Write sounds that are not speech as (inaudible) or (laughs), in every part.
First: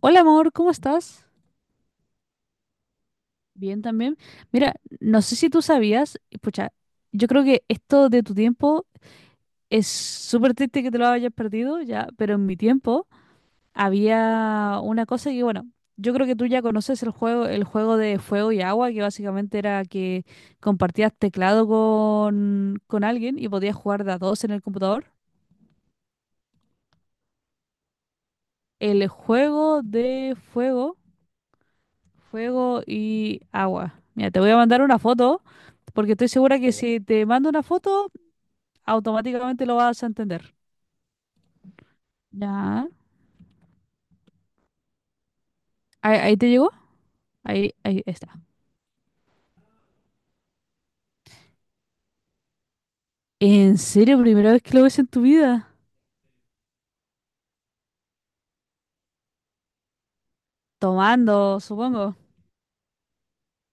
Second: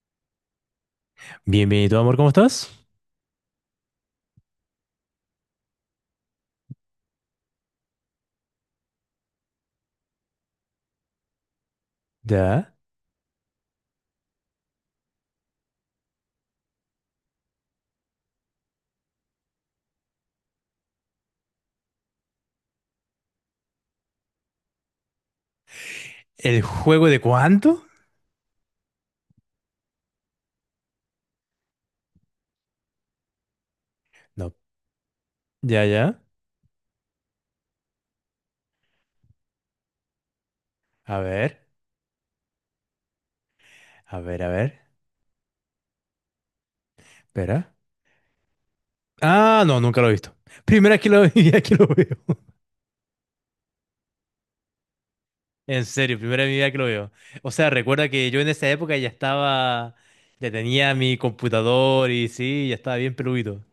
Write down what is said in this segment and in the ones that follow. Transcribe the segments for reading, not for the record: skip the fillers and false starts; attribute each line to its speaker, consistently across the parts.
Speaker 1: Hola amor, ¿cómo estás?
Speaker 2: Bienvenido, amor, ¿cómo estás?
Speaker 1: Bien también. Mira, no sé si tú sabías, y pucha, yo creo que esto de tu tiempo es súper triste que te lo hayas perdido ya, pero en mi
Speaker 2: Ya.
Speaker 1: tiempo había una cosa que, bueno, yo creo que tú ya conoces el juego de fuego y agua, que básicamente era que compartías teclado con alguien y podías jugar de a dos en el computador.
Speaker 2: ¿El juego de cuánto?
Speaker 1: El juego de fuego Fuego y agua. Mira, te voy
Speaker 2: No.
Speaker 1: a mandar una foto
Speaker 2: Ya,
Speaker 1: porque
Speaker 2: ya.
Speaker 1: estoy segura que si te mando una foto, automáticamente lo vas a entender.
Speaker 2: A ver,
Speaker 1: Ya.
Speaker 2: a ver, a ver.
Speaker 1: ¿Ahí te llegó? Ahí,
Speaker 2: Espera.
Speaker 1: ahí está.
Speaker 2: Ah, no, nunca lo he visto. Primera que lo, (laughs) vida que lo veo.
Speaker 1: ¿En serio? ¿Primera vez que lo ves en tu vida?
Speaker 2: En serio, primera vez en mi vida que lo veo. O sea, recuerda que yo en esa época ya estaba, ya tenía mi
Speaker 1: Tomando,
Speaker 2: computador
Speaker 1: supongo.
Speaker 2: y sí, ya estaba bien peludito.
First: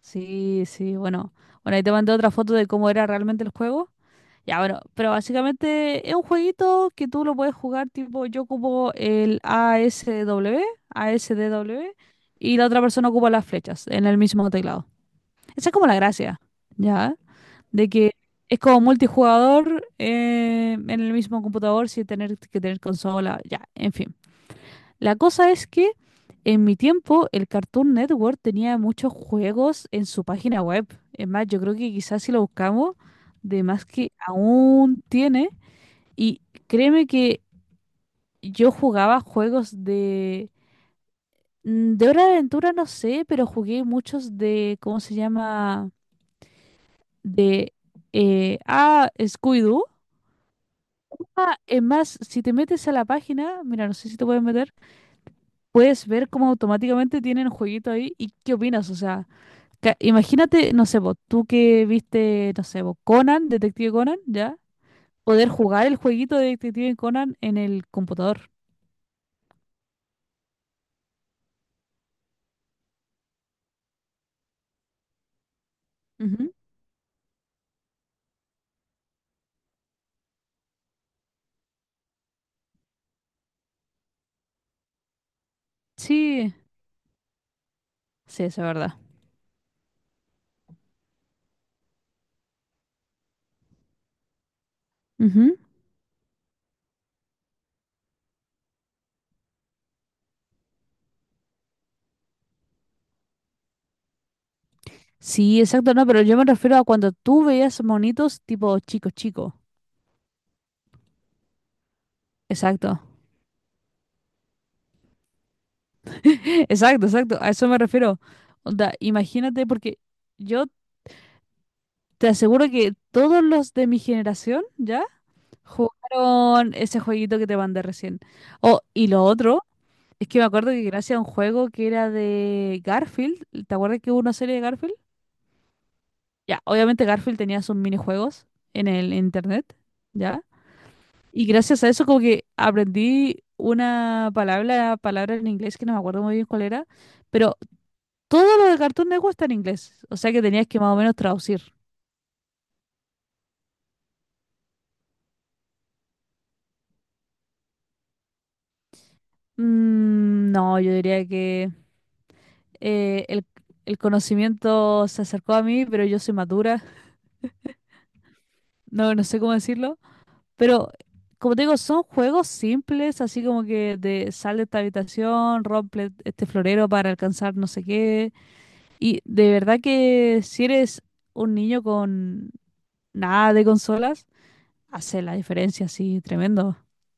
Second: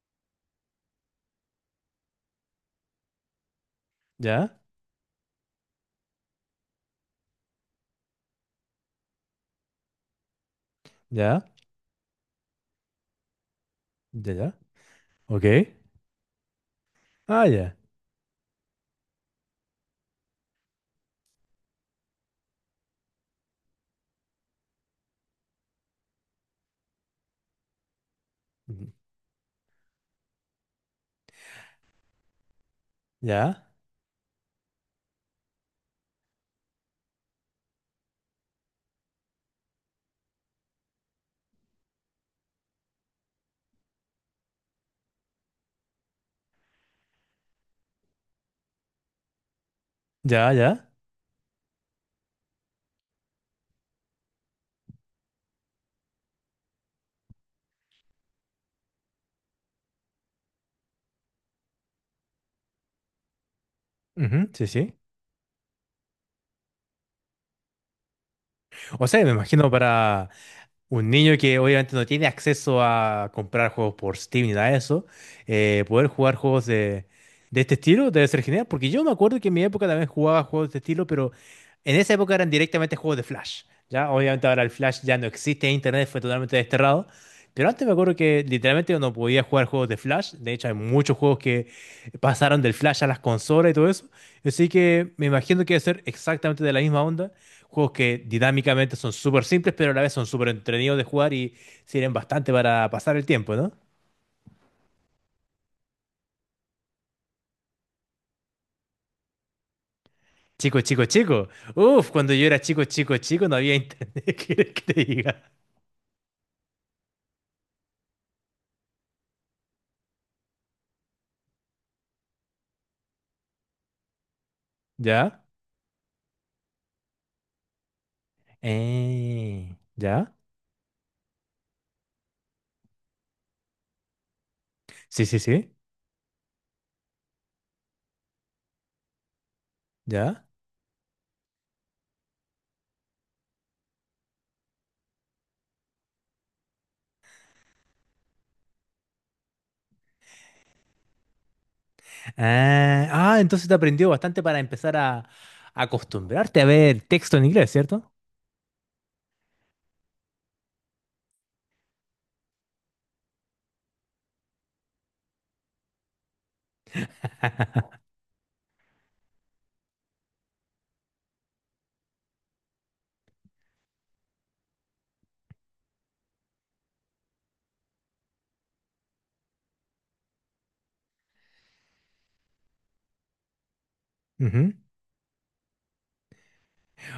Speaker 1: Sí, sí, bueno. Bueno, ahí te mandé otra foto de cómo era realmente el juego.
Speaker 2: Ya,
Speaker 1: Ya, bueno, pero básicamente es un jueguito que tú lo puedes jugar tipo, yo ocupo el A S
Speaker 2: ya,
Speaker 1: D W y la otra persona ocupa las flechas en el
Speaker 2: ya,
Speaker 1: mismo
Speaker 2: ya.
Speaker 1: teclado.
Speaker 2: Ok.
Speaker 1: Esa es como la gracia, ¿ya?
Speaker 2: Ah, ya.
Speaker 1: De que es como multijugador en el mismo computador sin tener que tener consola, ya, en fin. La cosa es que en mi tiempo el Cartoon Network tenía
Speaker 2: Ujú.
Speaker 1: muchos juegos en su página web. Es más, yo creo que quizás si lo buscamos, de
Speaker 2: Ya,
Speaker 1: más que aún tiene. Y créeme que yo jugaba juegos de Hora de Aventura, no sé, pero jugué muchos de, ¿cómo se llama? De Scooby-Doo.
Speaker 2: ya, ya.
Speaker 1: Ah, es más, si te metes a la página, mira, no sé si te puedes meter, puedes ver cómo automáticamente tienen un jueguito ahí y qué opinas. O sea, imagínate, no sé, vos, tú que viste, no sé, vos, Conan, Detective Conan,
Speaker 2: Ujú,
Speaker 1: ¿ya?
Speaker 2: sí, sí.
Speaker 1: Poder jugar el jueguito de Detective Conan en el computador.
Speaker 2: O sea, me imagino, para un niño que obviamente no tiene acceso a comprar juegos por Steam ni nada de eso, poder jugar
Speaker 1: Ujú.
Speaker 2: juegos de este estilo debe ser genial, porque yo me acuerdo que en mi época también jugaba juegos de este estilo, pero en esa época eran directamente juegos de Flash, ¿ya? Obviamente ahora el Flash ya no existe, Internet fue
Speaker 1: Sí,
Speaker 2: totalmente desterrado, pero antes me acuerdo
Speaker 1: sí,
Speaker 2: que
Speaker 1: eso es verdad.
Speaker 2: literalmente uno podía jugar juegos de Flash. De hecho, hay muchos juegos que pasaron del Flash a las consolas y todo eso, así que me
Speaker 1: Ujú.
Speaker 2: imagino que debe ser exactamente de la misma onda, juegos que dinámicamente son súper simples, pero a la vez son súper entretenidos de jugar y sirven bastante para pasar el tiempo, ¿no?
Speaker 1: Sí, exacto, no, pero yo me refiero a cuando tú veías monitos tipo chico chico.
Speaker 2: Chico, chico, chico. Uf, cuando yo era chico,
Speaker 1: Exacto.
Speaker 2: chico, chico, no había internet. (laughs) ¿Qué quieres que te diga?
Speaker 1: (laughs) Exacto, exacto. A eso me refiero. Onda, imagínate, porque yo te aseguro que todos los de mi generación ya
Speaker 2: ¿Ya?
Speaker 1: jugaron ese jueguito que te mandé recién. Oh, y lo otro,
Speaker 2: Eh,
Speaker 1: es
Speaker 2: ¿ya?
Speaker 1: que me acuerdo que gracias a un juego que era de Garfield, ¿te acuerdas que hubo una serie de Garfield?
Speaker 2: Sí, sí, sí.
Speaker 1: Ya, obviamente Garfield tenía sus minijuegos en el internet, ¿ya?
Speaker 2: ¿Ya?
Speaker 1: Y gracias a eso como que aprendí una palabra, palabra en inglés que no me acuerdo muy bien cuál era, pero todo lo de Cartoon Network está en inglés, o sea que tenías que más o menos traducir.
Speaker 2: Ah, ah, entonces te aprendió bastante para empezar a acostumbrarte a ver texto en inglés, ¿cierto?
Speaker 1: Mm, no, yo diría que eh, el, el conocimiento se acercó a mí, pero yo soy madura, (laughs) no, no sé cómo decirlo. Pero, como te digo, son juegos simples, así como que de sal de esta habitación, rompe este florero para alcanzar no sé qué. Y de verdad que si eres un niño con nada de consolas,
Speaker 2: Ujú.
Speaker 1: hace la diferencia así tremendo.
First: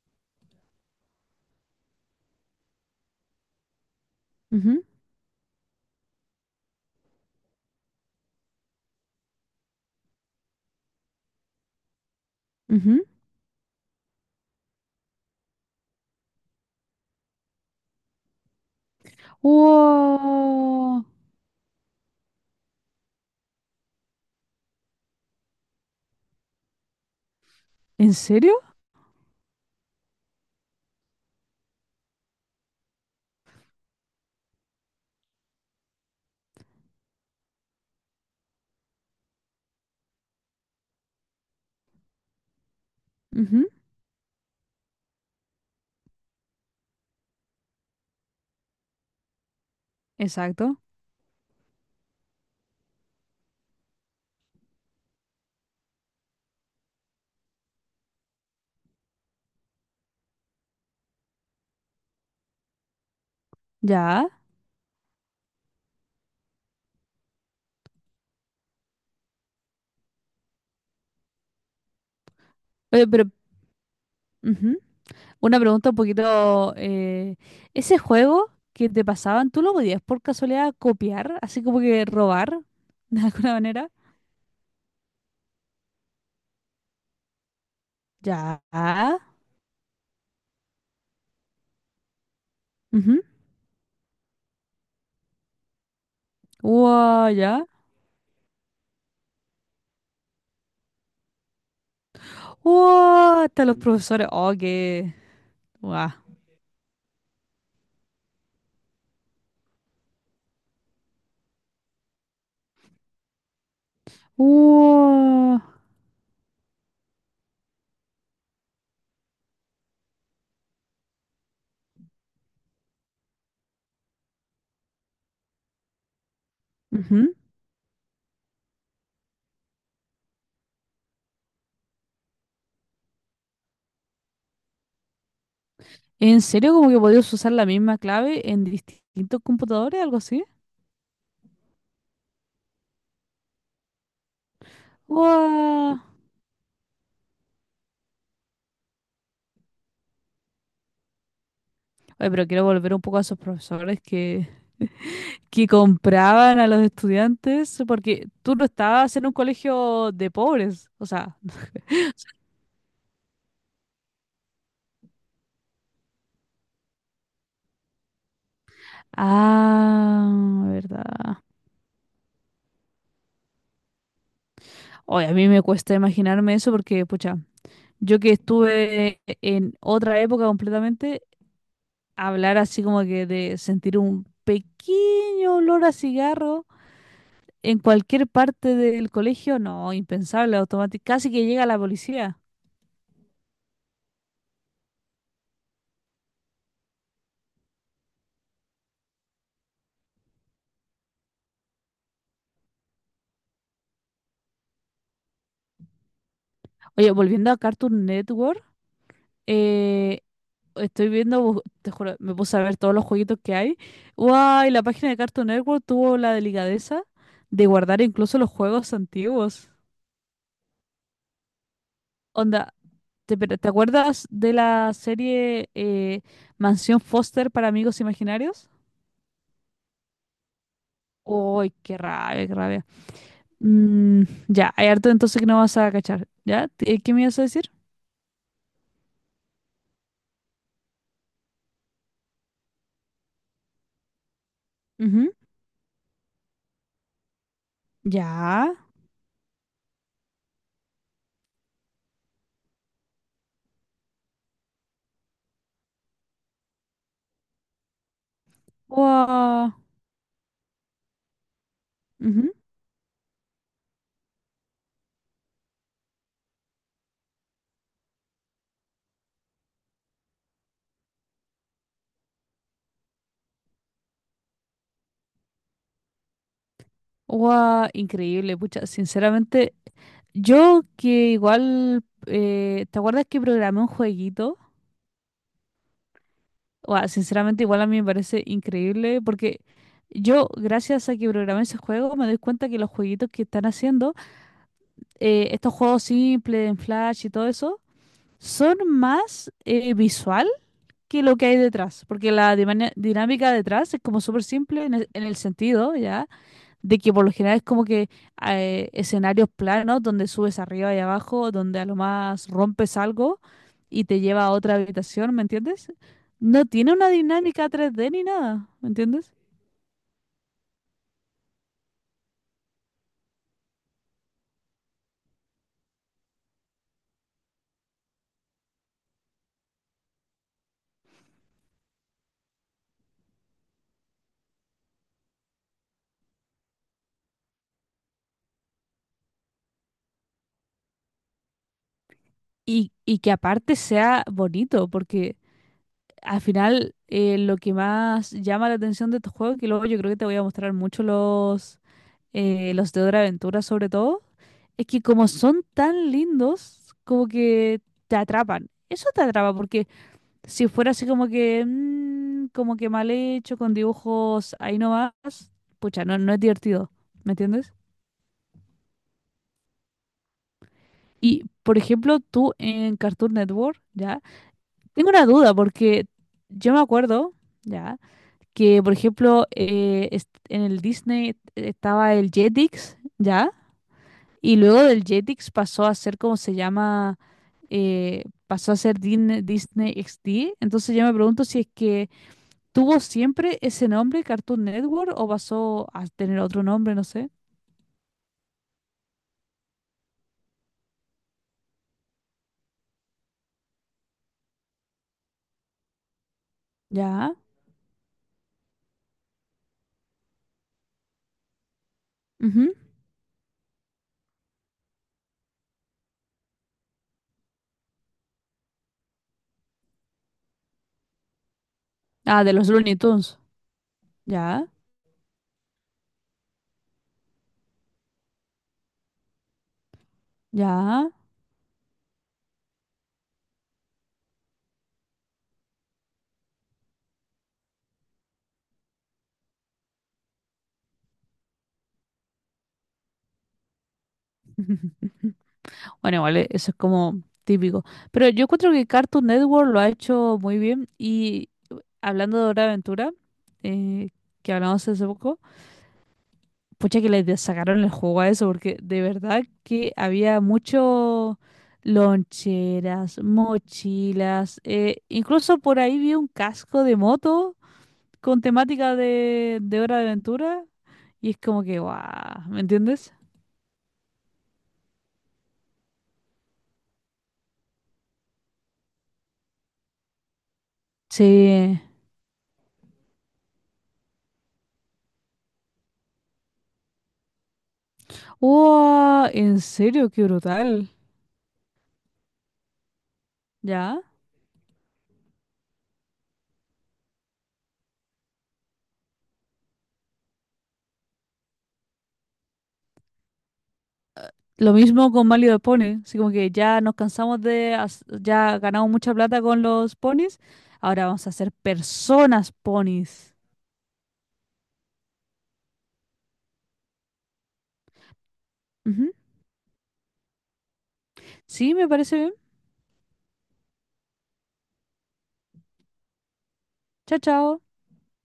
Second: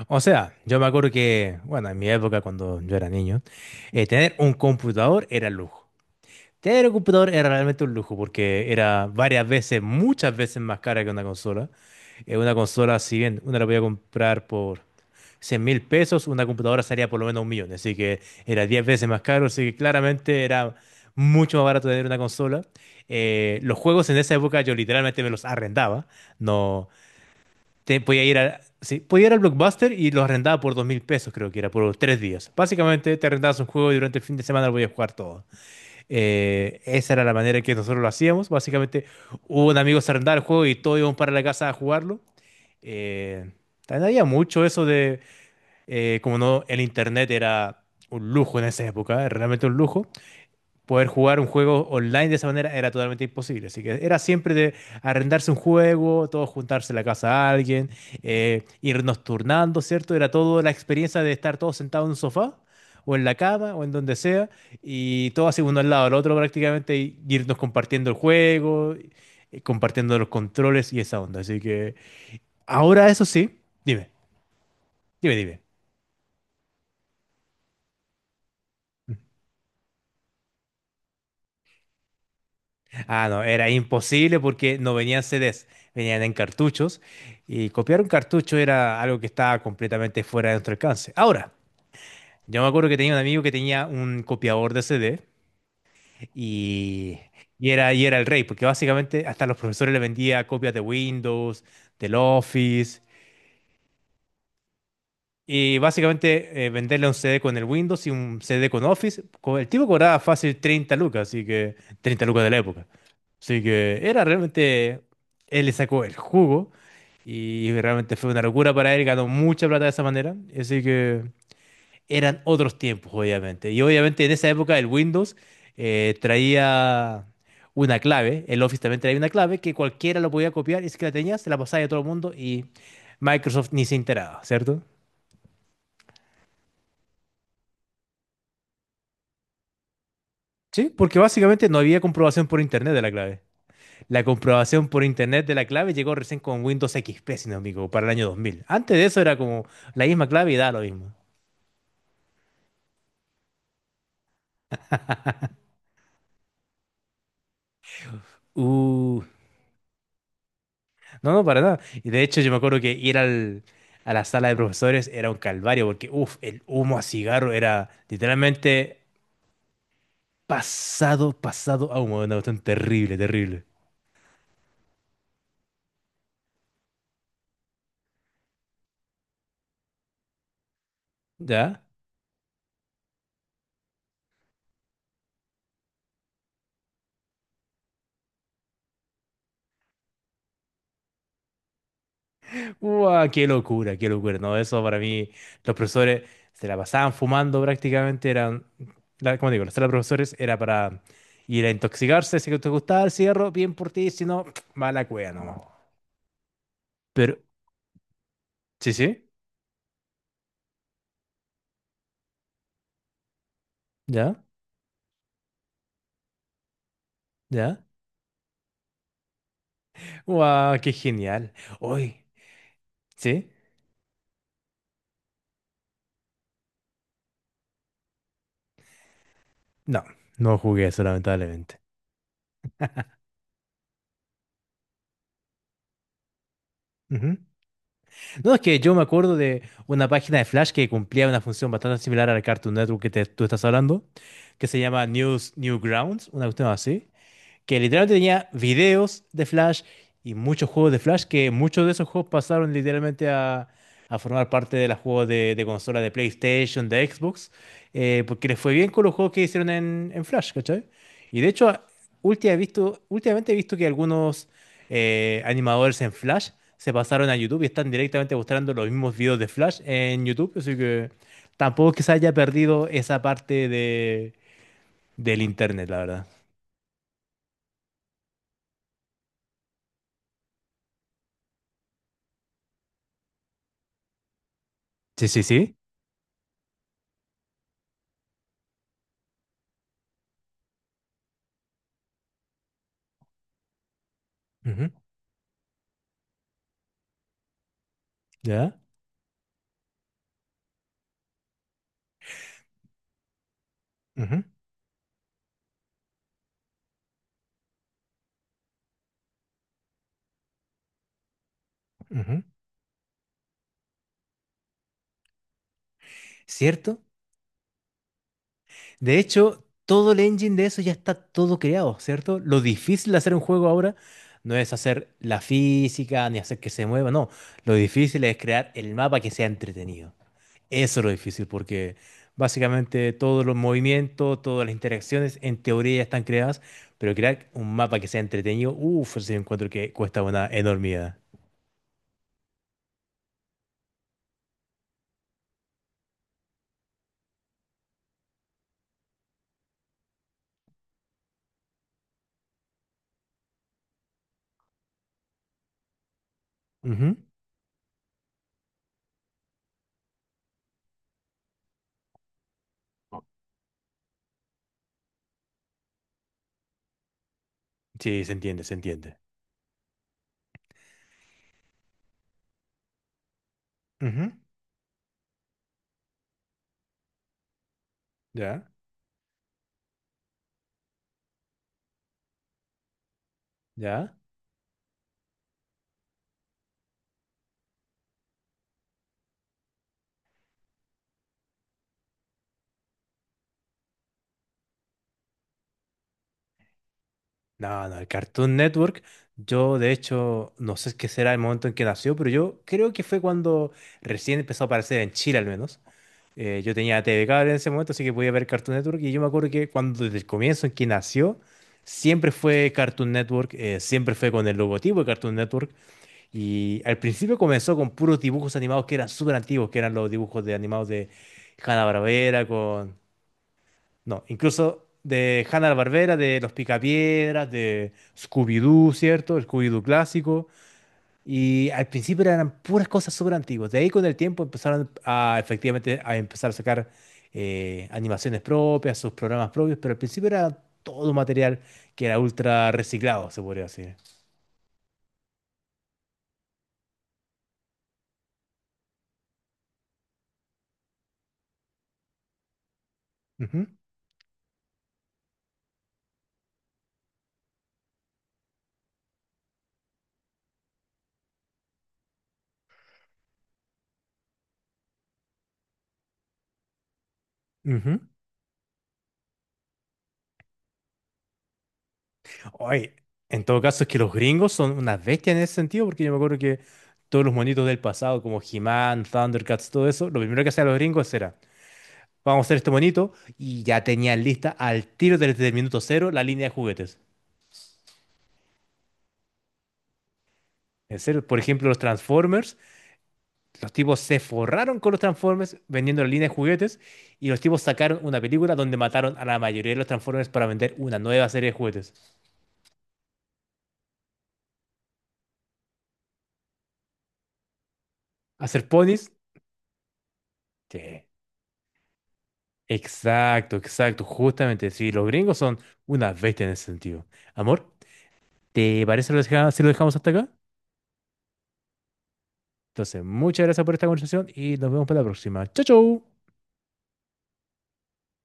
Speaker 2: O sea, yo me acuerdo que, bueno, en mi época cuando yo era niño, tener un
Speaker 1: Ujú,
Speaker 2: computador era lujo. Tener un computador era realmente un lujo porque era varias veces, muchas veces más cara que una consola. Una consola,
Speaker 1: ujú.
Speaker 2: si bien una la podía comprar por 100 mil pesos, una computadora salía por lo menos un millón. Así que era 10 veces más caro. Así que claramente era
Speaker 1: Wow.
Speaker 2: mucho más barato tener una consola. Los juegos en esa época yo literalmente me los arrendaba. No,
Speaker 1: ¿En
Speaker 2: podía ir a,
Speaker 1: serio?
Speaker 2: sí, podía ir al Blockbuster y los arrendaba por 2.000 pesos, creo que era, por 3 días. Básicamente te arrendabas un juego y durante el fin de semana lo podías jugar todo. Esa era la manera en que nosotros lo hacíamos. Básicamente, un amigo se arrendaba el juego y todos íbamos para la casa a jugarlo. Eh,
Speaker 1: Ujú,
Speaker 2: también había mucho eso de, como no, el internet era un lujo en esa época, realmente un lujo,
Speaker 1: exacto.
Speaker 2: poder jugar un juego online de esa manera era totalmente imposible. Así que era siempre de arrendarse un juego, todos juntarse en la casa a alguien, irnos turnando, ¿cierto? Era toda la experiencia de estar todos sentados en un sofá o en la cama o en donde
Speaker 1: Ya.
Speaker 2: sea y todos así uno al lado del otro prácticamente y irnos compartiendo el juego, compartiendo los controles y esa onda. Así que
Speaker 1: Oye,
Speaker 2: ahora, eso
Speaker 1: pero
Speaker 2: sí, dime,
Speaker 1: ujú,
Speaker 2: dime,
Speaker 1: una
Speaker 2: dime.
Speaker 1: pregunta un poquito. Ese juego que te pasaban, ¿tú lo podías por casualidad copiar? Así como que robar, (laughs) de
Speaker 2: Ah, no,
Speaker 1: alguna
Speaker 2: era
Speaker 1: manera.
Speaker 2: imposible porque no venían CDs, venían en cartuchos y copiar un cartucho era algo
Speaker 1: Ya.
Speaker 2: que estaba completamente fuera de nuestro alcance. Ahora, yo me acuerdo que tenía un
Speaker 1: Ujú.
Speaker 2: amigo que tenía un copiador de CD, y,
Speaker 1: Wow, ya.
Speaker 2: y era el rey, porque básicamente hasta los profesores le vendía copias de Windows, del Office.
Speaker 1: Wow, hasta los profesores. Oh, qué.
Speaker 2: Y
Speaker 1: Wow.
Speaker 2: básicamente, venderle un CD con el Windows y un CD con Office. El tipo cobraba fácil 30 lucas, así que 30 lucas de la época. Así que era realmente,
Speaker 1: Wow.
Speaker 2: él le sacó el jugo y realmente fue una locura para él, ganó mucha plata de esa manera. Así que eran otros tiempos, obviamente. Y obviamente en esa época el Windows traía
Speaker 1: Ujú.
Speaker 2: una clave, el Office también traía una clave que cualquiera lo podía copiar, y si que la tenías, se la pasaba a todo el mundo y Microsoft ni se enteraba, ¿cierto?
Speaker 1: ¿En serio como que podías usar la misma clave en distintos computadores, algo así?
Speaker 2: Sí, porque básicamente no había comprobación por internet de la clave. La comprobación por internet de la clave
Speaker 1: Wow.
Speaker 2: llegó recién con Windows XP, si no me equivoco, para el año 2000. Antes de eso era como la misma clave y da lo mismo.
Speaker 1: Oye, pero quiero volver un poco a esos profesores que compraban a los estudiantes, porque tú no estabas
Speaker 2: Uh,
Speaker 1: en un colegio de pobres, o
Speaker 2: no,
Speaker 1: sea.
Speaker 2: no, para nada. Y de hecho yo me acuerdo que ir a la sala de profesores era un calvario, porque uff, el humo a cigarro era literalmente
Speaker 1: Ah,
Speaker 2: pasado,
Speaker 1: verdad.
Speaker 2: pasado a humo. Era una cuestión terrible, terrible.
Speaker 1: Oye, a mí me cuesta imaginarme eso porque, pucha, yo que estuve en otra época completamente,
Speaker 2: ¿Ya?
Speaker 1: hablar así como que de sentir un pequeño olor a cigarro en cualquier parte del colegio, no, impensable, automático, casi que llega la policía.
Speaker 2: ¡Uah, qué locura, qué locura! No, eso para mí, los profesores se la pasaban fumando prácticamente, eran, como digo, la sala de profesores era para ir a intoxicarse. Si te gustaba el cigarro, bien por ti; si no, (tsk) mala cueva nomás.
Speaker 1: Oye,
Speaker 2: Pero,
Speaker 1: volviendo a Cartoon Network,
Speaker 2: sí, sí,
Speaker 1: eh, estoy viendo, te juro, me puse a ver todos los jueguitos que hay.
Speaker 2: ya,
Speaker 1: ¡Guay! La página de Cartoon Network tuvo la delicadeza de
Speaker 2: ya.
Speaker 1: guardar incluso los juegos antiguos.
Speaker 2: ¡Uah, qué genial! Hoy,
Speaker 1: Onda,
Speaker 2: ¿sí?
Speaker 1: pero ¿te acuerdas de la serie Mansión Foster para amigos imaginarios?
Speaker 2: No, no jugué eso,
Speaker 1: ¡Uy,
Speaker 2: lamentablemente.
Speaker 1: qué rabia, qué rabia! Mm, ya, hay harto entonces que no vas a cachar. ¿Ya? ¿Qué me ibas a decir?
Speaker 2: No, es que yo me acuerdo de una página de Flash que cumplía una función bastante similar a la Cartoon Network que tú estás hablando, que se llama News Newgrounds, una cuestión así que literalmente tenía
Speaker 1: Ya.
Speaker 2: videos de Flash y muchos juegos de Flash, que muchos de esos juegos pasaron literalmente a formar parte de los juegos de consola de PlayStation, de Xbox, porque les fue bien con los juegos que hicieron
Speaker 1: Wow.
Speaker 2: en Flash, ¿cachai? Y de hecho,
Speaker 1: Ujú.
Speaker 2: últimamente he visto que algunos animadores en Flash se pasaron a YouTube y están directamente mostrando los mismos videos de Flash en YouTube, así que tampoco es que se haya perdido esa parte del internet, la verdad.
Speaker 1: Guau, increíble, pucha. Sinceramente, yo que igual, ¿te acuerdas que programé un jueguito?
Speaker 2: Sí, sí, sí.
Speaker 1: Guau, sinceramente, igual a mí me parece increíble porque yo, gracias a que programé ese juego, me doy cuenta que los jueguitos que están haciendo, estos juegos simples en Flash y todo eso,
Speaker 2: ¿Ya?
Speaker 1: son más visual que lo que hay detrás, porque la dinámica detrás es como súper
Speaker 2: Ujú,
Speaker 1: simple en el sentido, ¿ya? De que por lo general es como que escenarios planos donde subes arriba y abajo, donde a lo
Speaker 2: ujú.
Speaker 1: más rompes algo y te lleva a otra habitación, ¿me entiendes? No tiene
Speaker 2: ¿Cierto?
Speaker 1: una dinámica 3D ni nada, ¿me
Speaker 2: De
Speaker 1: entiendes?
Speaker 2: hecho, todo el engine de eso ya está todo creado, ¿cierto? Lo difícil de hacer un juego ahora no es hacer la física ni hacer que se mueva, no. Lo difícil es crear el mapa que sea entretenido. Eso es lo difícil porque básicamente todos los movimientos, todas las interacciones en teoría ya están creadas, pero crear un mapa que sea entretenido, uff, ese encuentro que cuesta una enormidad.
Speaker 1: Y que aparte sea bonito, porque al final lo que más llama la atención de estos juegos, que luego yo creo que te voy a mostrar mucho los de Dora Aventura sobre todo, es que como son tan lindos,
Speaker 2: Ujú.
Speaker 1: como que te atrapan. Eso te atrapa porque si fuera así como que, mm, como que mal hecho, con dibujos ahí nomás, pucha, no, no es divertido, ¿me entiendes?
Speaker 2: Sí, se entiende, se entiende.
Speaker 1: Y, por ejemplo, tú en Cartoon Network, ¿ya?
Speaker 2: Ujú.
Speaker 1: Tengo una duda, porque yo me acuerdo, ¿ya?
Speaker 2: ¿Ya?
Speaker 1: Que, por ejemplo, en el Disney estaba el Jetix, ¿ya?
Speaker 2: ¿Ya?
Speaker 1: Y luego del Jetix pasó a ser como se llama, pasó a ser Disney XD. Entonces yo me pregunto si es que, ¿tuvo siempre ese nombre, Cartoon Network, o pasó a tener otro nombre, no sé?
Speaker 2: No, no, el Cartoon Network, yo de hecho no sé qué será el momento en que nació, pero yo creo que fue cuando recién empezó a aparecer en Chile al menos. Yo tenía TV
Speaker 1: Ya.
Speaker 2: Cable en ese momento, así que podía ver Cartoon Network, y yo me acuerdo que cuando desde el comienzo en que nació, siempre fue
Speaker 1: Ujú.
Speaker 2: Cartoon Network, siempre fue con el logotipo de Cartoon Network, y al principio comenzó con puros dibujos animados que eran súper antiguos, que eran los dibujos de animados de
Speaker 1: Ah,
Speaker 2: Hanna-Barbera.
Speaker 1: de los Looney Tunes.
Speaker 2: No,
Speaker 1: Ya,
Speaker 2: incluso de Hanna-Barbera, de Los Picapiedras, de Scooby-Doo, ¿cierto? El Scooby-Doo clásico.
Speaker 1: ya.
Speaker 2: Y al principio eran puras cosas súper antiguas. De ahí con el tiempo empezaron a, efectivamente, a empezar a sacar animaciones propias, sus programas propios, pero al principio era todo material que era ultra reciclado, se podría decir.
Speaker 1: (laughs) Bueno, vale, eso es como típico. Pero yo encuentro que Cartoon Network lo ha hecho muy bien. Y hablando de Hora de Aventura,
Speaker 2: Ujú,
Speaker 1: eh, que hablamos hace poco. Pucha que les sacaron el juego a eso, porque de verdad que había mucho loncheras, mochilas, incluso por ahí vi un casco de moto
Speaker 2: ujú.
Speaker 1: con temática de, Hora de Aventura, y es como que, guau, ¿me
Speaker 2: Oye,
Speaker 1: entiendes?
Speaker 2: en todo caso es que los gringos son unas bestias en ese sentido, porque yo me acuerdo que todos los monitos del pasado, como He-Man, Thundercats, todo eso, lo primero que hacían los gringos era:
Speaker 1: Sí.
Speaker 2: "Vamos a hacer esto bonito". Y ya tenían lista al tiro desde el minuto cero la línea de juguetes.
Speaker 1: ¡Wow! En serio, qué brutal.
Speaker 2: En serio, por ejemplo, los Transformers, los tipos
Speaker 1: ¿Ya?
Speaker 2: se forraron con los Transformers vendiendo la línea de juguetes, y los tipos sacaron una película donde mataron a la mayoría de los Transformers para vender una nueva serie de juguetes.
Speaker 1: Lo mismo con Mario de Pony, así como que ya nos cansamos de, ya
Speaker 2: ¿Hacer
Speaker 1: ganamos
Speaker 2: ponis?
Speaker 1: mucha plata con los ponis,
Speaker 2: Sí.
Speaker 1: ahora vamos a hacer personas ponis.
Speaker 2: Exacto, exacto, justamente. Sí, los gringos son una bestia en ese sentido. Amor, ¿te parece si lo dejamos hasta acá?
Speaker 1: Sí, me parece bien.
Speaker 2: Entonces, muchas gracias por esta conversación y nos vemos para la próxima. Chau, chau.
Speaker 1: Chao, chao.